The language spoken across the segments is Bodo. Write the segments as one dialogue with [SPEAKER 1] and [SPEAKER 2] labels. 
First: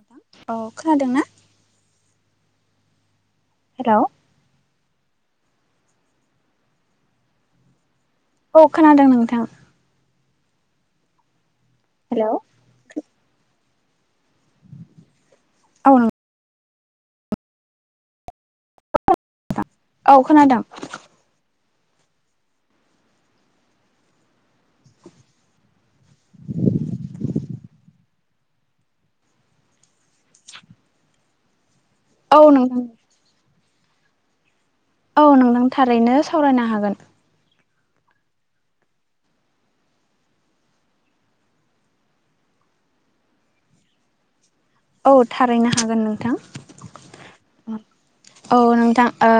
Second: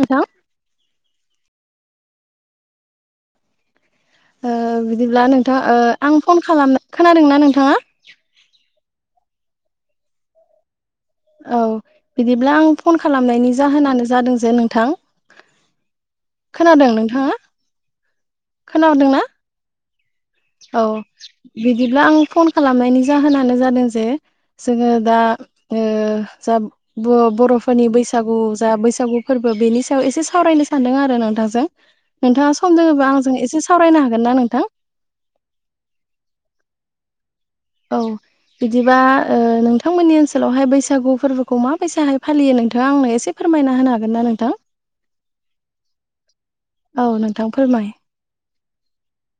[SPEAKER 1] नोंथां
[SPEAKER 2] औ खोनादों ना? हेल'।
[SPEAKER 1] ओ बिदिब्ला नोंथाङा ओ आं फन खालाम खोनादोंना नोंथाङा?
[SPEAKER 2] अ खोनादों नोंथां।
[SPEAKER 1] औ
[SPEAKER 2] हेलौ
[SPEAKER 1] बिदिब्ला आं फन खालामनायनि जाहोनानो जादों जे नोंथां
[SPEAKER 2] औ नों
[SPEAKER 1] खोनादों नोंथाङा खोनादों ना?
[SPEAKER 2] औ खोनादों।
[SPEAKER 1] बिदिब्ला आं फन खालामनायनि जाहोनानो जादों जे जोङो दा ओ बर'फोरनि बैसागु जा बैसागु फोरबो बेनि सायाव एसे सावरायनो सानदों आरो नोंथांजों।
[SPEAKER 2] औ
[SPEAKER 1] नोंथाङा सम
[SPEAKER 2] नोंथां
[SPEAKER 1] दोङोबा आंजों एसे सावरायनो हागोन ना नोंथां?
[SPEAKER 2] औ नोंथां थारैनो सावरायनो हागोन।
[SPEAKER 1] औ बिदिबा ओ नोंथांमोननि ओनसोलावहाय बैसागु फोरबोखौ माबैसाहाय फालियो नो नोंथाङा आंनो एसे फोरमायना होनो हागोन ना नोंथां?
[SPEAKER 2] औ थारैनो हागोन नोंथां।
[SPEAKER 1] औ नोंथां फोरमाय
[SPEAKER 2] औ नोंथां ओ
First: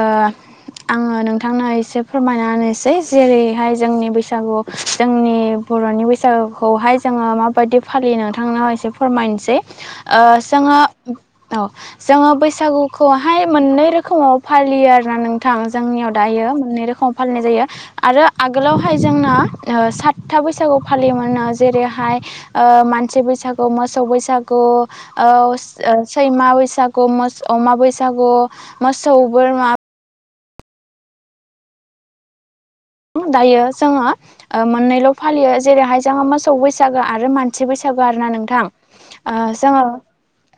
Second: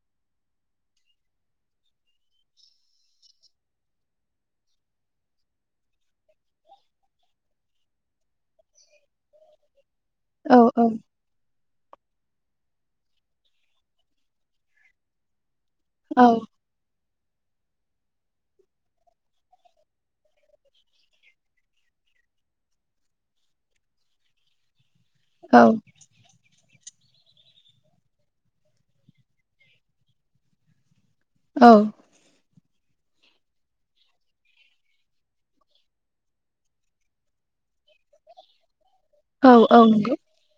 [SPEAKER 2] आङो नोंथांनो एसे फोरमायनासै जेरैहाय जोंनि बैसागु जोंनि बर'नि बैसागुखौहाय जोङो माबायदि फालियो नोंथांनाव एसे फोरमायनोसै। ओ
[SPEAKER 1] औ
[SPEAKER 2] जोङो
[SPEAKER 1] औ
[SPEAKER 2] औ। जोङो बैसागुखौहाय मोननै रोखोमाव फालियो आरोना नों थां जोंनियाव
[SPEAKER 1] औ
[SPEAKER 2] दायो मोननै रोखोम फालिनाय जायो आरो आगोलावहाय जोंना ओ सातथा बैसागु फालियोमोनो, जेरैहाय ओ मानसि बैसागु, मोसौ बैसागु,
[SPEAKER 1] औ
[SPEAKER 2] ओ सैमा बैसा गु, बैसागु मो अमा बैसागु, मोसौ बोरमा
[SPEAKER 1] औ।
[SPEAKER 2] दायो जोङो ओ मोननैल' फालियो जेरैहाय जोङो मोसौ बैसागो आरो मानसि बैसागो। आरोना नोंथां
[SPEAKER 1] औ औ
[SPEAKER 2] जोङो
[SPEAKER 1] नंगौ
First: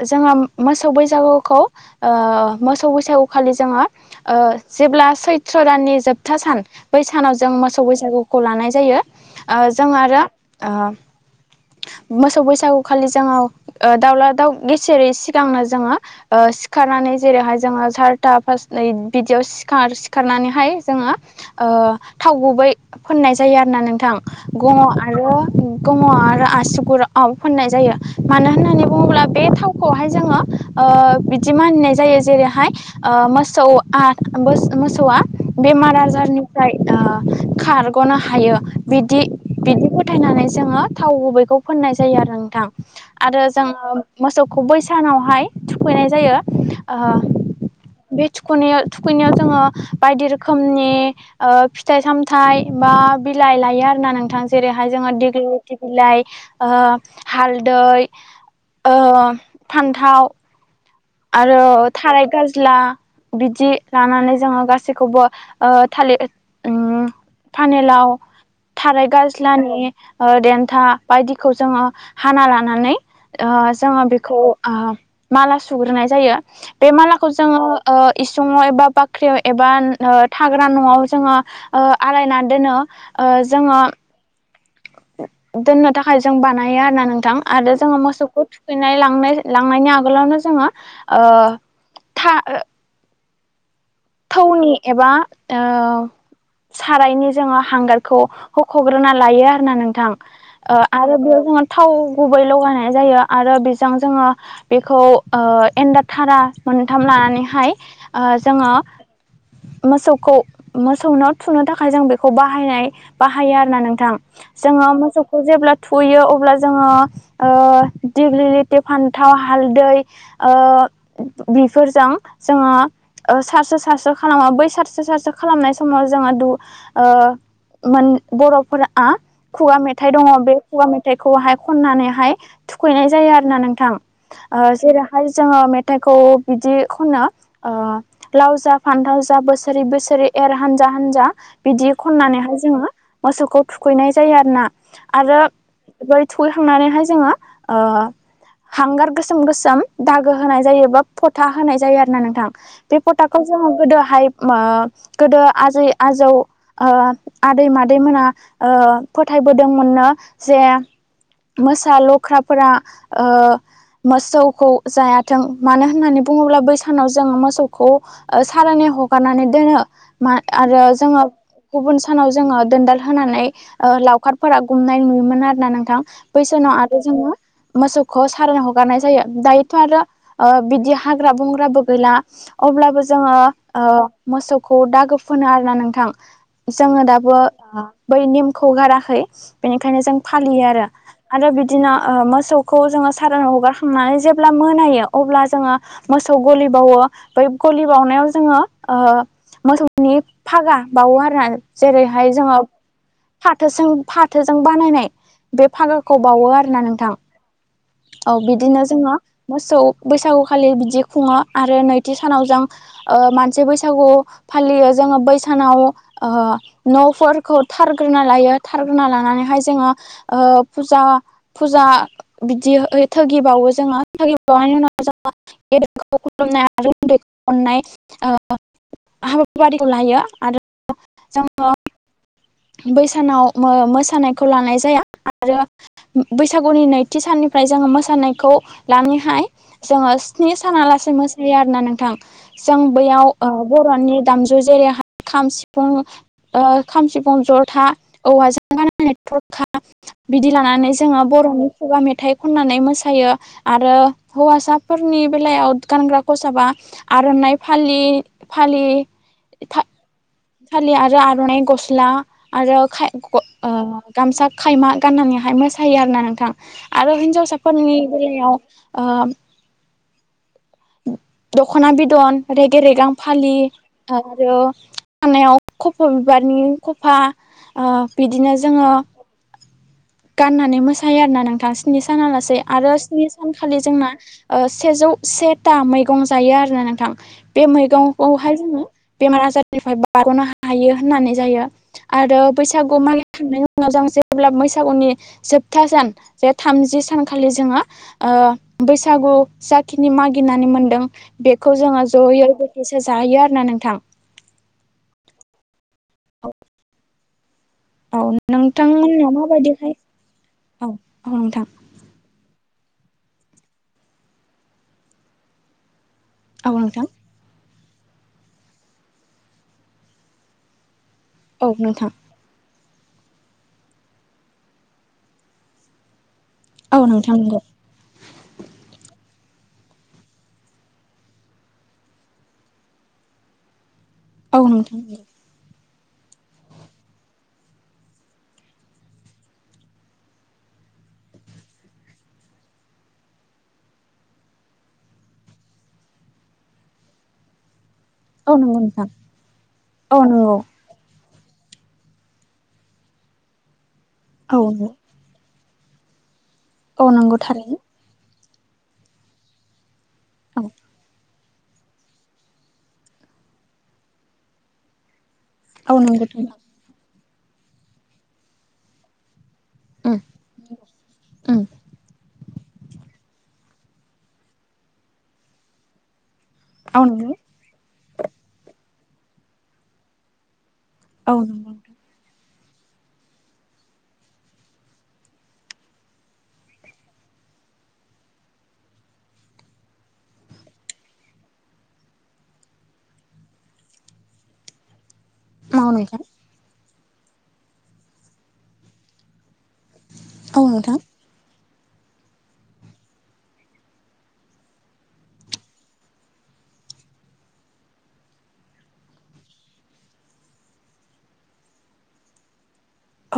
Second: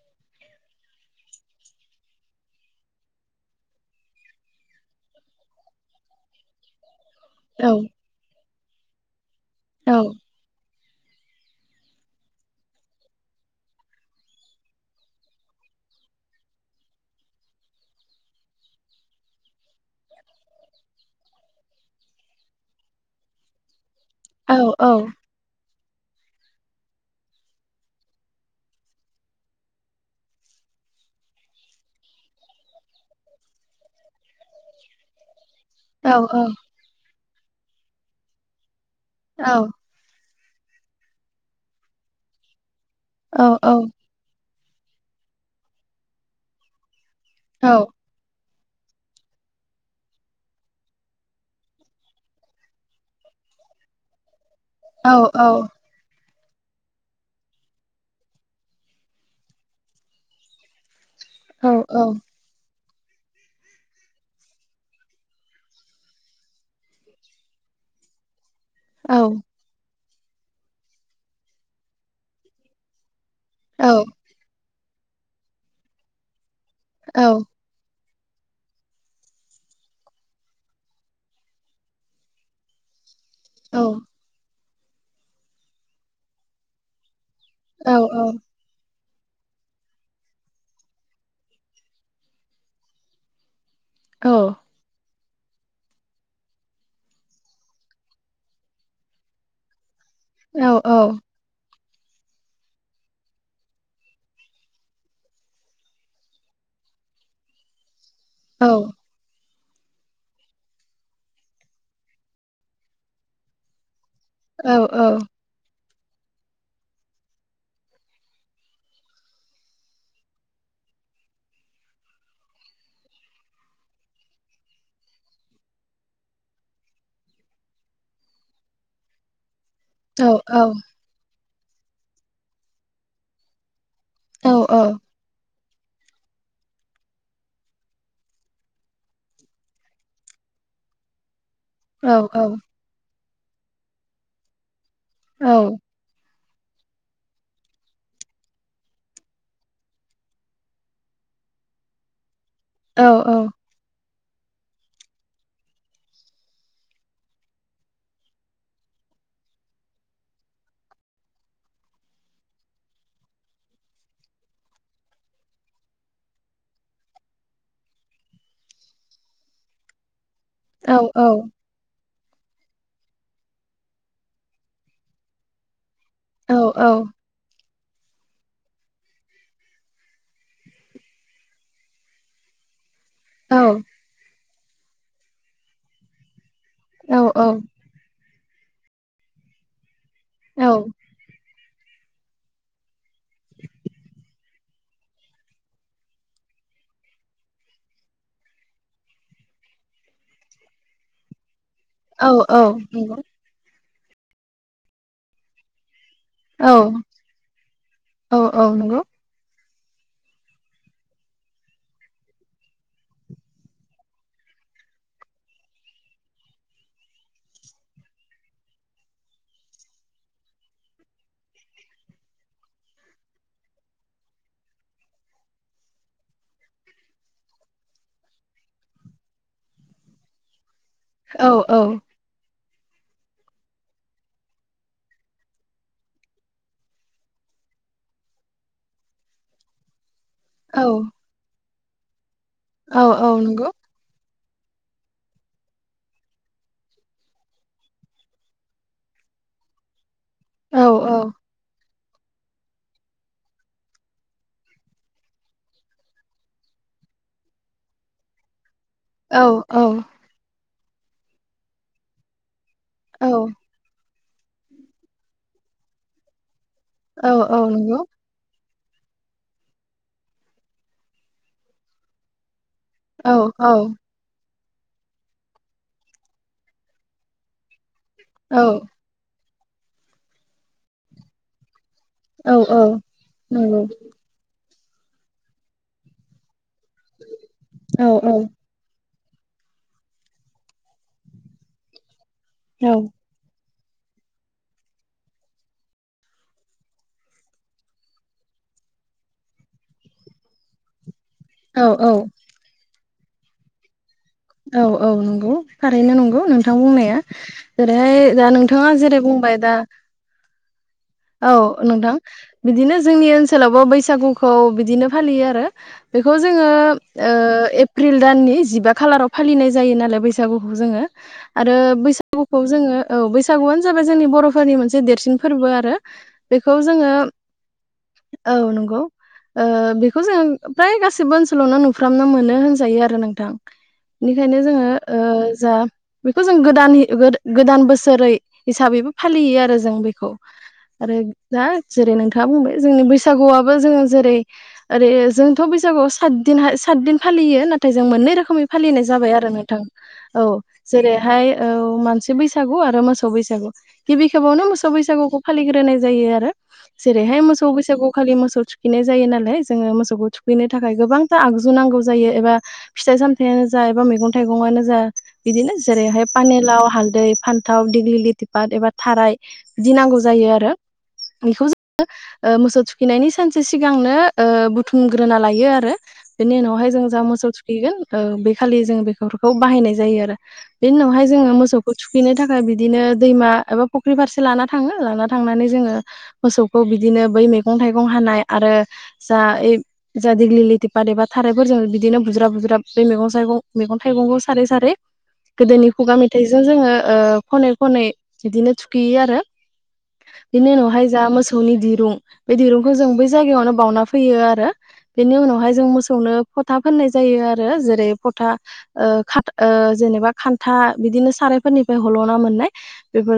[SPEAKER 2] जोङो मोसौ बैसागुखौ ओ मोसौ बैसागु खालि जोङो ओ जेब्ला सै थ्र दाननि जोबथा सान बै सानाव जों
[SPEAKER 1] औ
[SPEAKER 2] मोसौ बैसागुखौ लानाय जायो। ओ जों
[SPEAKER 1] औ
[SPEAKER 2] आरो
[SPEAKER 1] [unintelligible]
[SPEAKER 2] मोसौ बैसागु खालि जोङो ओ दाउला दाउ गेसेेरै सिगांनो जोङो ओ सिखार सिखारनानै जेरैहाय जोङो सारथा फास बिदियावखार सिखारनानैहाय जोङो ओ थाव गुबै फोननाय जायो आरो ना नोंथां
[SPEAKER 1] औ
[SPEAKER 2] गङाव आरो गोम आरो आसुगुरआव फोननाय जायो मानो होननानै बुङोब्ला बे थावखौहाय जोङो ओ बिदि मानिनाय जायो जेरैहाय ओ मोसौआ मो-मोसौआ बेमार
[SPEAKER 1] औ
[SPEAKER 2] आजारनिफ्राय ओ खारग'नो हायो बिदि
[SPEAKER 1] औ
[SPEAKER 2] बिदि फोथायनानै जोङो थाव गुबैखौ फोननाय जायो आरो नोंथां आरो
[SPEAKER 1] औ
[SPEAKER 2] जोङो मोसौ खौ बै सानावहाय थुखैनाय जायो ओ
[SPEAKER 1] औ
[SPEAKER 2] बे थुखै खुनेया थुखैनायाव जोङो बायदि रोखोमनि ओ फिथाइ सामथाइ बा बिलाइ लायो आरोना नोंथां। जेरैहाय जोङो
[SPEAKER 1] औ
[SPEAKER 2] डिगलिगुति बिलाइ ओ हालदै ओ फान्थाव आरो थाराय गाज्ला बिदि लानानै जोङो गासैखौबो ओ थालिर ओम फानेलाव थाराय गाज्लानि ओ देन्था बायदिखौ जोङो हाना लानानै ओ जोङो बेखौ ओ माला सुग्रोनाय जायो बे मालाखौ जोङो ओ इसङाव एबा बाख्रियाव एबा ओ थाग्रा न'आव जोङो ओ आलायना दोनो। ओ जोङो दोननो थाखाय जों बानायो आरोना नोंथां। आरो जोङो मोसौखौ थुखैनाय लांनाय लांनायनि आगोलावनो जोङो ओ था थौनि एबा ओ सारायनि जोङो हांगारखौ हुख'ग्रोना लायो आरोना नोंथां। ओ आरो बेयाव जोङो थाव गुबै लगायनाय जायो आरो बेजों जोङो बेखौ ओ एन्दा थारा मोन्थाम लानानैहाय ओ जोङो
[SPEAKER 1] [inaudible]
[SPEAKER 2] मोसौखौ मोसौनो थुनो थाखाय जों बेखौ बाहायनाय बाहायो आरोना नोंथां। जोङो मोसौखौ जेब्ला थुखैयो अब्ला जोङो ओ दिग्लि लिथि फान्थाव हालदै ओ बिफोरजों जोङो ओ सारस्रो सारसो खालामो बै सारसो सारसो खालामनाय समाव जोङो दु ओ मोन बर'फोरआ खुगा मेथाइ दङ बे खुगा मेथाइखौहाय खननानैहाय थुखैनाय जायो आरोना नोंथां। ओ जेरैहाय जोङो मेथाइखौ बिदि खनो ओ लाउ जा फान्थाव जा बोसोरै बोसोरै एर हान्जा हान्जा बिदि खननानैहाय जोङो मोसौखौ थुखैनाय जायो आरोना आरो थुखैखांनानैहाय जोङो ओ हांगार गोसोम गोसोम दागो होनाय जायो बा फथा होनाय जायो आरोना नोंथां। बे
[SPEAKER 1] औ
[SPEAKER 2] फथाखौ
[SPEAKER 1] औ।
[SPEAKER 2] जोङो गोदोहाय ओ गोदो आजै आजौ ओ आदै मादैमोना ओ ओ फोथायबोदोंमोननो जे मोसा लख्राफोरा ओ मोसौखौ जायाथों मानो होननानै बुङोब्ला बै सानाव जों मोसौखौ सारोनै हगारनानै दोनो मा आरो जोङो गुबुन सानाव जोङो दोन्दाल होनानै ओ लावखारफोरा गुमनाय नुयोमोन आरोना नोंथां। बै सानाव
[SPEAKER 1] औ
[SPEAKER 2] आरो जोङो मोसौखौ सारोन हगारनाय जायो दायोथ' आरो ओ बिदि हाग्रा बंग्राबो गैला अब्लाबो जोङो
[SPEAKER 1] औ औ
[SPEAKER 2] ओ मोसौखौ दागो फोनो आरोना नोंथां। जोङो
[SPEAKER 1] औ
[SPEAKER 2] दाबो
[SPEAKER 1] औ
[SPEAKER 2] बै नेमखौ गाराखै बेनिखायनो जों फालियो आरो
[SPEAKER 1] औ
[SPEAKER 2] आरो बिदिनो ओ मोसौखौ जोङो सारोन हगारखांनानै जेबो जेब्ला मोनायो अब्ला जोङो मोसौ गलि बाउओ बै गलि बाउनायाव जोङो ओ मोसौनि फागा बाउओ आरोना।
[SPEAKER 1] औ
[SPEAKER 2] जेरैहाय जोङो
[SPEAKER 1] औ नंगौ
[SPEAKER 2] फाथोसों फाथोजों बानायनाय बे फागाखौ बाउवो
[SPEAKER 1] औ
[SPEAKER 2] आरो ना नोंथां। औ बिदिनो जोङो मोसौ बैसागु खालि बिदि खुङो आरो नैथि सानाव जों ओ मानसि बैसागु फालियो जोङो बै सानाव ओ न'फोरखौ थारग्रोना लायो थारग्रोना लानानै हाय जोङो ओ फुजा फुजा बिदि ओ थोगिबाउओ जोङो थोगिबाउनायनि उनाव जोङो गेदेरखौ खुलुमनाय आरो उन्दैखौ अन्नाय ओ हाबाफारिखौ लायो आरो
[SPEAKER 1] औ औ
[SPEAKER 2] बैसानाव मो-मोसानायखौ लानाय जाया आरो बैसागुनि नैथि साननि फ्राय जोङो मोसानायखौ लानानैहाय जोङो स्नि
[SPEAKER 1] औ
[SPEAKER 2] सानालासे मोसायो आरोना नोंथां जों
[SPEAKER 1] औ
[SPEAKER 2] बैयाव
[SPEAKER 1] औ
[SPEAKER 2] ओ
[SPEAKER 1] नंगौ
[SPEAKER 2] बर'नि दामजु जेरैहाय खाम सिफुं ओ खाम सि फुं, ज'था, औवाजों बानायनाय थरखा बिदि
[SPEAKER 1] औ
[SPEAKER 2] लानानै जोङो
[SPEAKER 1] औ
[SPEAKER 2] बर'नि खुगा मेथाइ खन्नानै मोसायो आरो हौवासाफोरनि बेलायाव गानग्रा खसाबा आर'नाइ फालि फालि
[SPEAKER 1] औ औ
[SPEAKER 2] फालि आरो आर'नाइ गस्ला आरो खाय
[SPEAKER 1] औ
[SPEAKER 2] ग ओ गामसा खायमा गान्नानैहाय मोसायो आरो ना नोंथां। आरो
[SPEAKER 1] औ औ
[SPEAKER 2] हिनजावसाफोरनि
[SPEAKER 1] नंगौ
[SPEAKER 2] बेलायाव ओ उ दखना बिदन रेगे रेगां
[SPEAKER 1] औ
[SPEAKER 2] फालि
[SPEAKER 1] औ
[SPEAKER 2] आरो खानायाव खफ' बिबारनि खफा ओ बिदिनो जोङो गाननानै मोसायो आरोना नोंथां। स्नि साना
[SPEAKER 1] औ
[SPEAKER 2] लासे आरो
[SPEAKER 1] औ
[SPEAKER 2] स्नि
[SPEAKER 1] नंगौ
[SPEAKER 2] सानखालि जोंना ओ सेजौ सेथा मैगं जायो आरो नोंथां बे
[SPEAKER 1] औ औ औ
[SPEAKER 2] मैगंखौहाय जोङो बेमार आजारनिफ्राय बारग'नो हायो होननानै जायो। आरो बैसागु मागि खांनायनि उनाव जों जेब्ला बैसागुनि जोबथा सान जे थामजि सानखालि जोङो ओ बैसागु जाखिनि माग गिनानै मोनदों बेखौ
[SPEAKER 1] औ औ
[SPEAKER 2] जोङो ज'यै बोथिसे जाहैयो आरो ना नोंथां।
[SPEAKER 1] औ औ नंगौ थारैनो नंगौ नोंथां बुंनाया। जेरैहाय
[SPEAKER 2] औ
[SPEAKER 1] दा नोंथाङा जेरै
[SPEAKER 2] नोंथांमोननियाव
[SPEAKER 1] बुंबाय दा
[SPEAKER 2] माबायदिहाय
[SPEAKER 1] औ नोंथां बिदिनो जोंनि ओनसोलावबो बैसागुखौ बिदिनो फालियो आरो बेखौ जोङो
[SPEAKER 2] औ नोंथां
[SPEAKER 1] ओ एप्रिल दाननि जिबा खालाराव फालिनाय जायो नालाय बैसागुखौ जोङो
[SPEAKER 2] औ
[SPEAKER 1] आरो
[SPEAKER 2] नोंथां
[SPEAKER 1] बैसागुखौ जोङो औ बैसागुआनो जाबाय जोंनि बर'फोरनि मोनसे देरसिन फोरबो आरो। बेखौ
[SPEAKER 2] औ
[SPEAKER 1] जोङो
[SPEAKER 2] नोंथां नंगौ
[SPEAKER 1] औ नंगौ। ओ बेखौ जों फ्राय गासिबो ओनसोलावनो नुफ्रामनो मोनो होनजायो आरो नोंथां। इनिखायनो
[SPEAKER 2] औ
[SPEAKER 1] जोङो
[SPEAKER 2] नोंथां
[SPEAKER 1] ओ जा बेखौ जों गोदाननि गो-गोदान बोसोरै हिसाबैबो फालियो आरो जों बेखौ। आरो दा जेरै नोंथाङा बुंबाय जोंनि बैसागुआबो जोङो जेरै ओरै जोंथ' बै सागुआव सातदिनहाय सातदिन फालियो ना थाय जों मोननै
[SPEAKER 2] औ
[SPEAKER 1] रोखोमै
[SPEAKER 2] नंगौ
[SPEAKER 1] फालिनाय
[SPEAKER 2] नोंथां
[SPEAKER 1] जाबाय आरो नोंथां औ जेरै हाय औ मानसि बैसागु आरो मोसौ बैसागु। गिबि
[SPEAKER 2] औ
[SPEAKER 1] खेबावनो मोसौ
[SPEAKER 2] नंगौ
[SPEAKER 1] बैसागुखौ फालिग्रो नाय जायो आरो
[SPEAKER 2] औ नंगौ
[SPEAKER 1] जेरैहाय मोसौ
[SPEAKER 2] थारैनो
[SPEAKER 1] बैसागु खालि मोसौ थुखिनाय जायो नालाय जोङो मोसौ खौ
[SPEAKER 2] औ
[SPEAKER 1] थुखैनो थाखाय गोबांथा आगजु नांगौ जायो एबा फिथाय सामथायानो जा एबा मेगं थाइगंआनो जा बिदिनो
[SPEAKER 2] औ
[SPEAKER 1] जेरैहाय
[SPEAKER 2] नंगौ नोंथां
[SPEAKER 1] पानेलाव, हालदै फान्थाव, दिग्लिलिथि पाट एबा थाराय बिदि
[SPEAKER 2] उम
[SPEAKER 1] नांगौ जायो आरो
[SPEAKER 2] उम
[SPEAKER 1] बिखौ जोंङो ओ मोसौ थुखैनायनि सानसे सिगांनो ओ बुथुमग्रोना लायो आरो। बेनि उनावहाय
[SPEAKER 2] औ
[SPEAKER 1] जों जा
[SPEAKER 2] नंगौ
[SPEAKER 1] मोसौ थुखैगोन ओ बैखालि जों बेफोरखौ बाहायनाय जायो आरो। बेनि उनावहाय
[SPEAKER 2] औ
[SPEAKER 1] जोङो
[SPEAKER 2] नंगौ
[SPEAKER 1] मोसौखौ थुखैनो थाखाय बिदिनो दैमा एबा फुख्रि फारसे लाना थाङो लाना थांनानै जोङो मोसौखौ बिदिनो बै मैगं थाइगं हानाय आरो जा ओइब जा दिग्लि लिथिपाट एबा थारायफोरजोंनो बिदिनो बुज- ज्राब बुज्राब बै मैगं साइगं मैगं थाइगंखौ सारै सारै
[SPEAKER 2] औ
[SPEAKER 1] गोदोनि खुगा
[SPEAKER 2] नोंथां
[SPEAKER 1] मेथाइजों जोङो ओ खनै खनै बिदिनो थुखैयो आरो
[SPEAKER 2] औ
[SPEAKER 1] बिनि
[SPEAKER 2] नोंथां
[SPEAKER 1] उनावहाय जा मोस सौनि दिरुं बे दिरुंखौ जों बै जायगायावनो बावना फैयो आरो बेनि उनावहाय जों मोसौनो फथा फोननाय जायो आरो जेरै फथा ओ खा ओ जेनेबा खान्था बिदिनो सारायफोरनिफ्राय हल'ना मोननाय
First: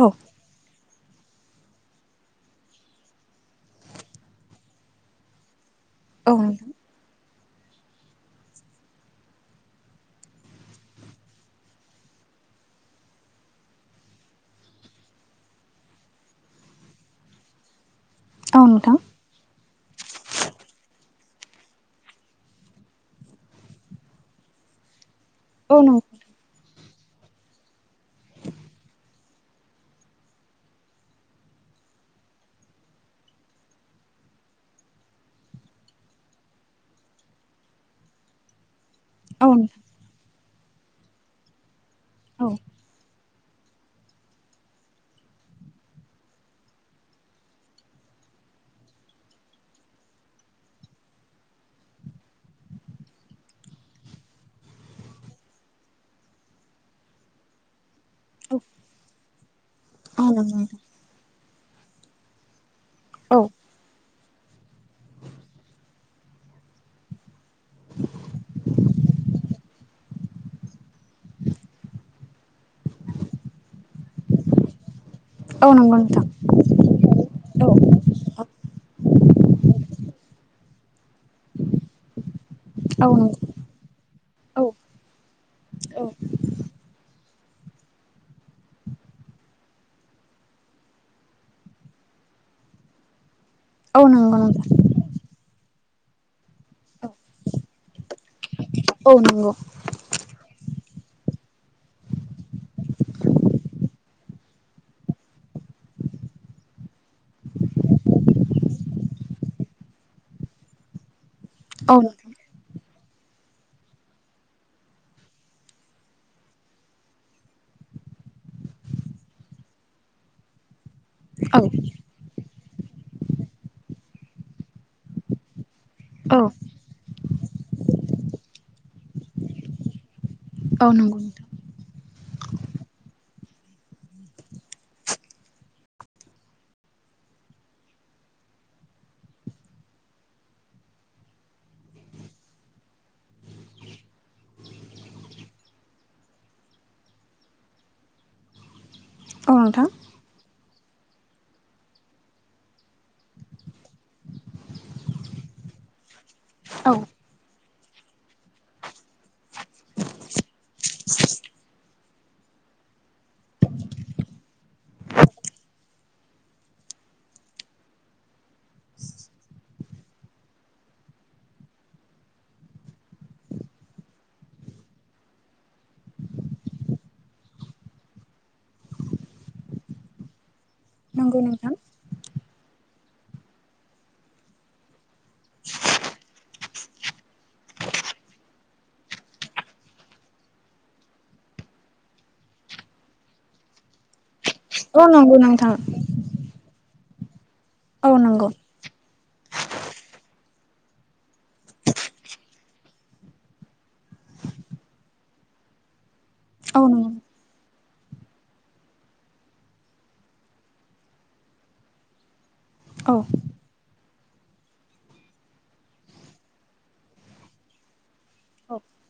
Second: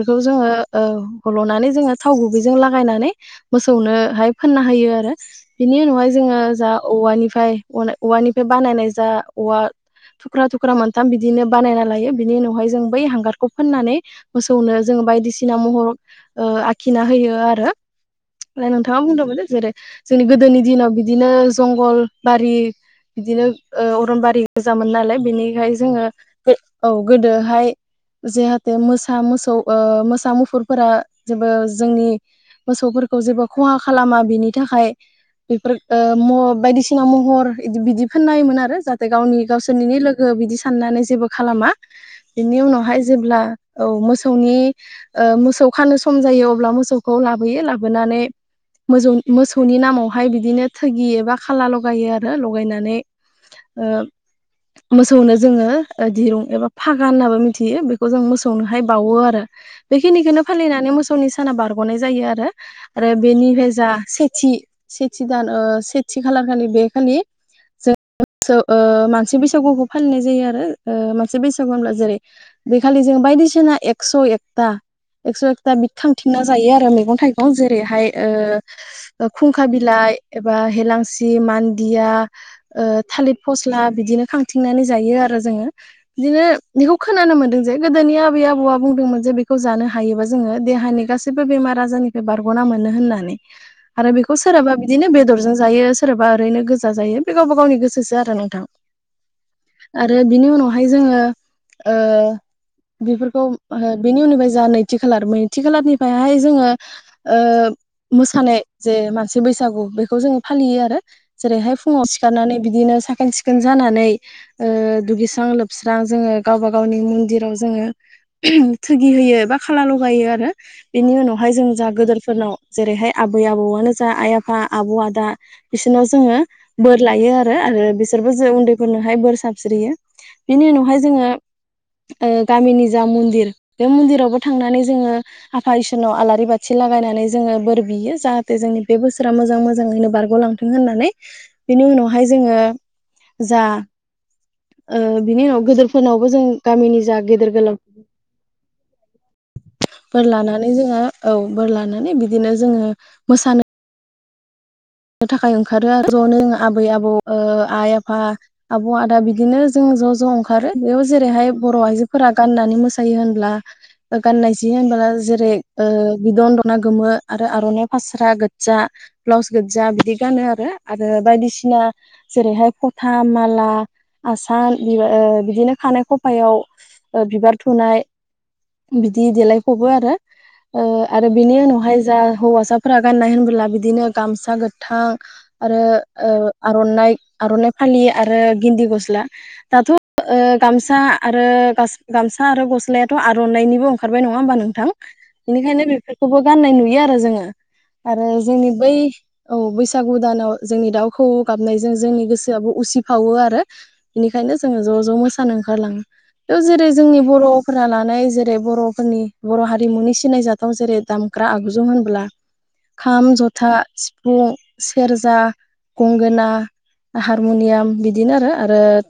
[SPEAKER 2] औ
[SPEAKER 1] जोङो औ हल'नानै जोङो थाव गुबैजों लागायनानै मोसौनोहाय फोनना होयो आरो। बिनि उनावहाय
[SPEAKER 2] औ
[SPEAKER 1] जोङो
[SPEAKER 2] नोंथां
[SPEAKER 1] जा औवानिफ्राय अनाय औवानिफ्राय बानायनाय जा औवा थुख्रा थुख्रा मोनथाम बिदिनो बानायना लायो बिनि उनावहाय जों बै हांगारखौ फोननानै मोसौनो जोङो बायदिसिना महर ओ आखिना होयो आरो ओ नोंथाङा बुंदोंमोन दे जेरै जोंनि गोदोनि दिनाव बि- दिनो जंगलबारि बिदिनो ओ अरनबारि गोजामोन नालाय बिनिखाय
[SPEAKER 2] औ
[SPEAKER 1] जोङो
[SPEAKER 2] नोंथां
[SPEAKER 1] बे औ गोदोहाय जेहाथे मोसा मोसौ ओ मोसा मुफुरफोरा जेबो जोंनि मोसौफोर खौ जेबो खहा खालामा बिनि थाखाय बेफोर ओ म बायदिसिना महर इदि बिदि खोनायोमोन आरो जा गावनि
[SPEAKER 2] औ नंगौ औ नोंथां
[SPEAKER 1] गावसोरनिनो लोगो बिदि साननानै जेबो खालामा
[SPEAKER 2] औ
[SPEAKER 1] बिनि उनावहाय जेब्ला औ मोसौनि ओ मोसौ खानो सम जायो अब्ला मोसौखौ लाबोयो लाबोनानै मोसौ मोसौनि नामावहाय बिदिनो थोगि एबा खाला लगायो आरो लगायनानै ओ मोसौनो जोङो ओ दिरुं एबा फागा होनाबो मिथियो बे खौ जों मोसौनोहाय बावो आरो।
[SPEAKER 2] औ
[SPEAKER 1] बेखिनिखौनो फालिनानै मोसौनि साना बारगनाय जायो आरो। आरो बेनिफ्राय जा सेथि सेथि दान ओ सेथि खालार खालि बे खालि जों ओ मानसि बैसागुखौ फालिनाय जायो आरो ओ मानसि बैसागु होनब्ला जेरै बेखालि जों बायदिसिना एक्स' एकथा एक्स एकथा
[SPEAKER 2] नंगौ
[SPEAKER 1] बिखां
[SPEAKER 2] नोंथां
[SPEAKER 1] थिंना जायो आरो मैगं थाइगं
[SPEAKER 2] औ
[SPEAKER 1] जेरैहाय ओ ओ खुंखा बिलाइ एबा हेलांसि मान्दिया ओ थालिथ फस्ला बिदिनो खांथिंनानै जायो आरो जोङो बिदिनो बेखौ खोनानो मोनदों जे गोदोनि आबै आबौआ बुंदोंमोन जे बेखौ जानो हायोबा जोङो देहानि गासैबो बेमार आजारनि बारगना मोनो होननानै आरो बेखौ
[SPEAKER 2] नंगौ नोंथां
[SPEAKER 1] सोरहाबा बिदिनो बेदरजों जायो सोरबा ओरैनो गोजा जायो
[SPEAKER 2] औ
[SPEAKER 1] बे गावबा गावनि गोसोसो आरो नोंथां।
[SPEAKER 2] औ नंगौ
[SPEAKER 1] आरो बिनि उनावहाय जोङो ओ बेफोरखौ ओ बेनि उननिफ्राय जोंहा नैथि खालार नैथि खालारनिफ्रायहाय जोङो ओ मोसानाय जे मानसि बैसागु बेखौ जोङो फालियो आरो। जेरैहाय
[SPEAKER 2] औ
[SPEAKER 1] फुंङाव सिखारनानै बिदिनो साखोन सिखोन जानानै ओ दुगैस्रां लोबस्रां जोङो गावबा गावनि मन्दिराव जोङो थोगि होयो बा खाला लगायो आरो बिनि उनावहाय जों जा गोदोरफोरनाव जेरैहाय आबै आबौआनो जा आइ आफा आब आदा बिसोरनाव जोङो बोर लायो आरो आरो बिसोरबो जों उन्दैफोरनोहाय बोर सारस्रियो। बेनि
[SPEAKER 2] औ नंगौ नोंथां औ नंगौ औ
[SPEAKER 1] उनावहाय
[SPEAKER 2] नंगौ
[SPEAKER 1] जोङो ओ गामिनि जा मन्दिर बे मन्दिरावबो थांनानै जोङो आफा इसोरनाव आलारि बा थि लागायनानै जोङो बोर बियो जाहाथे जोंनि बे बोसोरा मोजां मोजाङैनो बारगलांथों होननानै। बेनि उनावहाय जोङो जा ओ बिनि उनाव गिदिरफोरनावबो जों गामिनि जा गेदेर गोलाव
[SPEAKER 2] औ नोंथां।
[SPEAKER 1] बोर लानानै जोङो औ बोर लानानै बिदिनो जोङो मोसानो थाखाय ओंखारो जनो आबै
[SPEAKER 2] औ
[SPEAKER 1] आबौ ओ आइ आफा आबौ आदा बिदिनो जों ज ज ओंखारो बेयाव जेरैहाय बर आइजोफोरा गाननानै मोसायो होनब्ला गाननाय जि होनबा जेरै ओ बिदन दना गोमो आरो आरनाइ फास्रा गोजजा ब्लाउस गोजजा बिदि गानो आरो आरो बायदिसिना जेरैहाय खथा माला आसान बिबार ओ बिदिनो खानाय खफायाव बिबार थुनाय बिदि देलायफबो आरो ओ आरो
[SPEAKER 2] नंगौ
[SPEAKER 1] बिनि
[SPEAKER 2] नोंथां
[SPEAKER 1] उनावहाय जा हौवासाफोरा गाननाय होनबोला बिदिनो गामसा गोथां आरो ओ आरनाइ आरनाइ फालि आरो गिन्दि गस दाथ ओ गामसा आरो गामसा आरो गस्लायाथ आरनाइनिबो ओंखारबाय नङा होमबा नोंथां
[SPEAKER 2] औ नंगौ नोंथां
[SPEAKER 1] बेनिखायनो बेफोरखौबो गान्नाय नुयो आरो जोङो
[SPEAKER 2] औ
[SPEAKER 1] आरो
[SPEAKER 2] नंगौ
[SPEAKER 1] जोंनि बै औ बैसागु दानाव जोंनि दाउ खौऔ गाबनायजों जोंनि गोसोआबो उसिफावो आरो बेनिखायनो जोङो ज ज मोसानो ओंखारलाङो बेयाव
[SPEAKER 2] औ
[SPEAKER 1] जेरै
[SPEAKER 2] नंगौ
[SPEAKER 1] जोंनि बर फोर लानाय जेरै बरफोरनि बर हारिमुनि सिनायजाथाव जेरै दामग्रा आगुजु होनब्ला
[SPEAKER 2] औ
[SPEAKER 1] खाम जथा सिफुं सेरजा गंगोना हारमुनियाम बिदि बिदिनो आरो
[SPEAKER 2] औ
[SPEAKER 1] आरो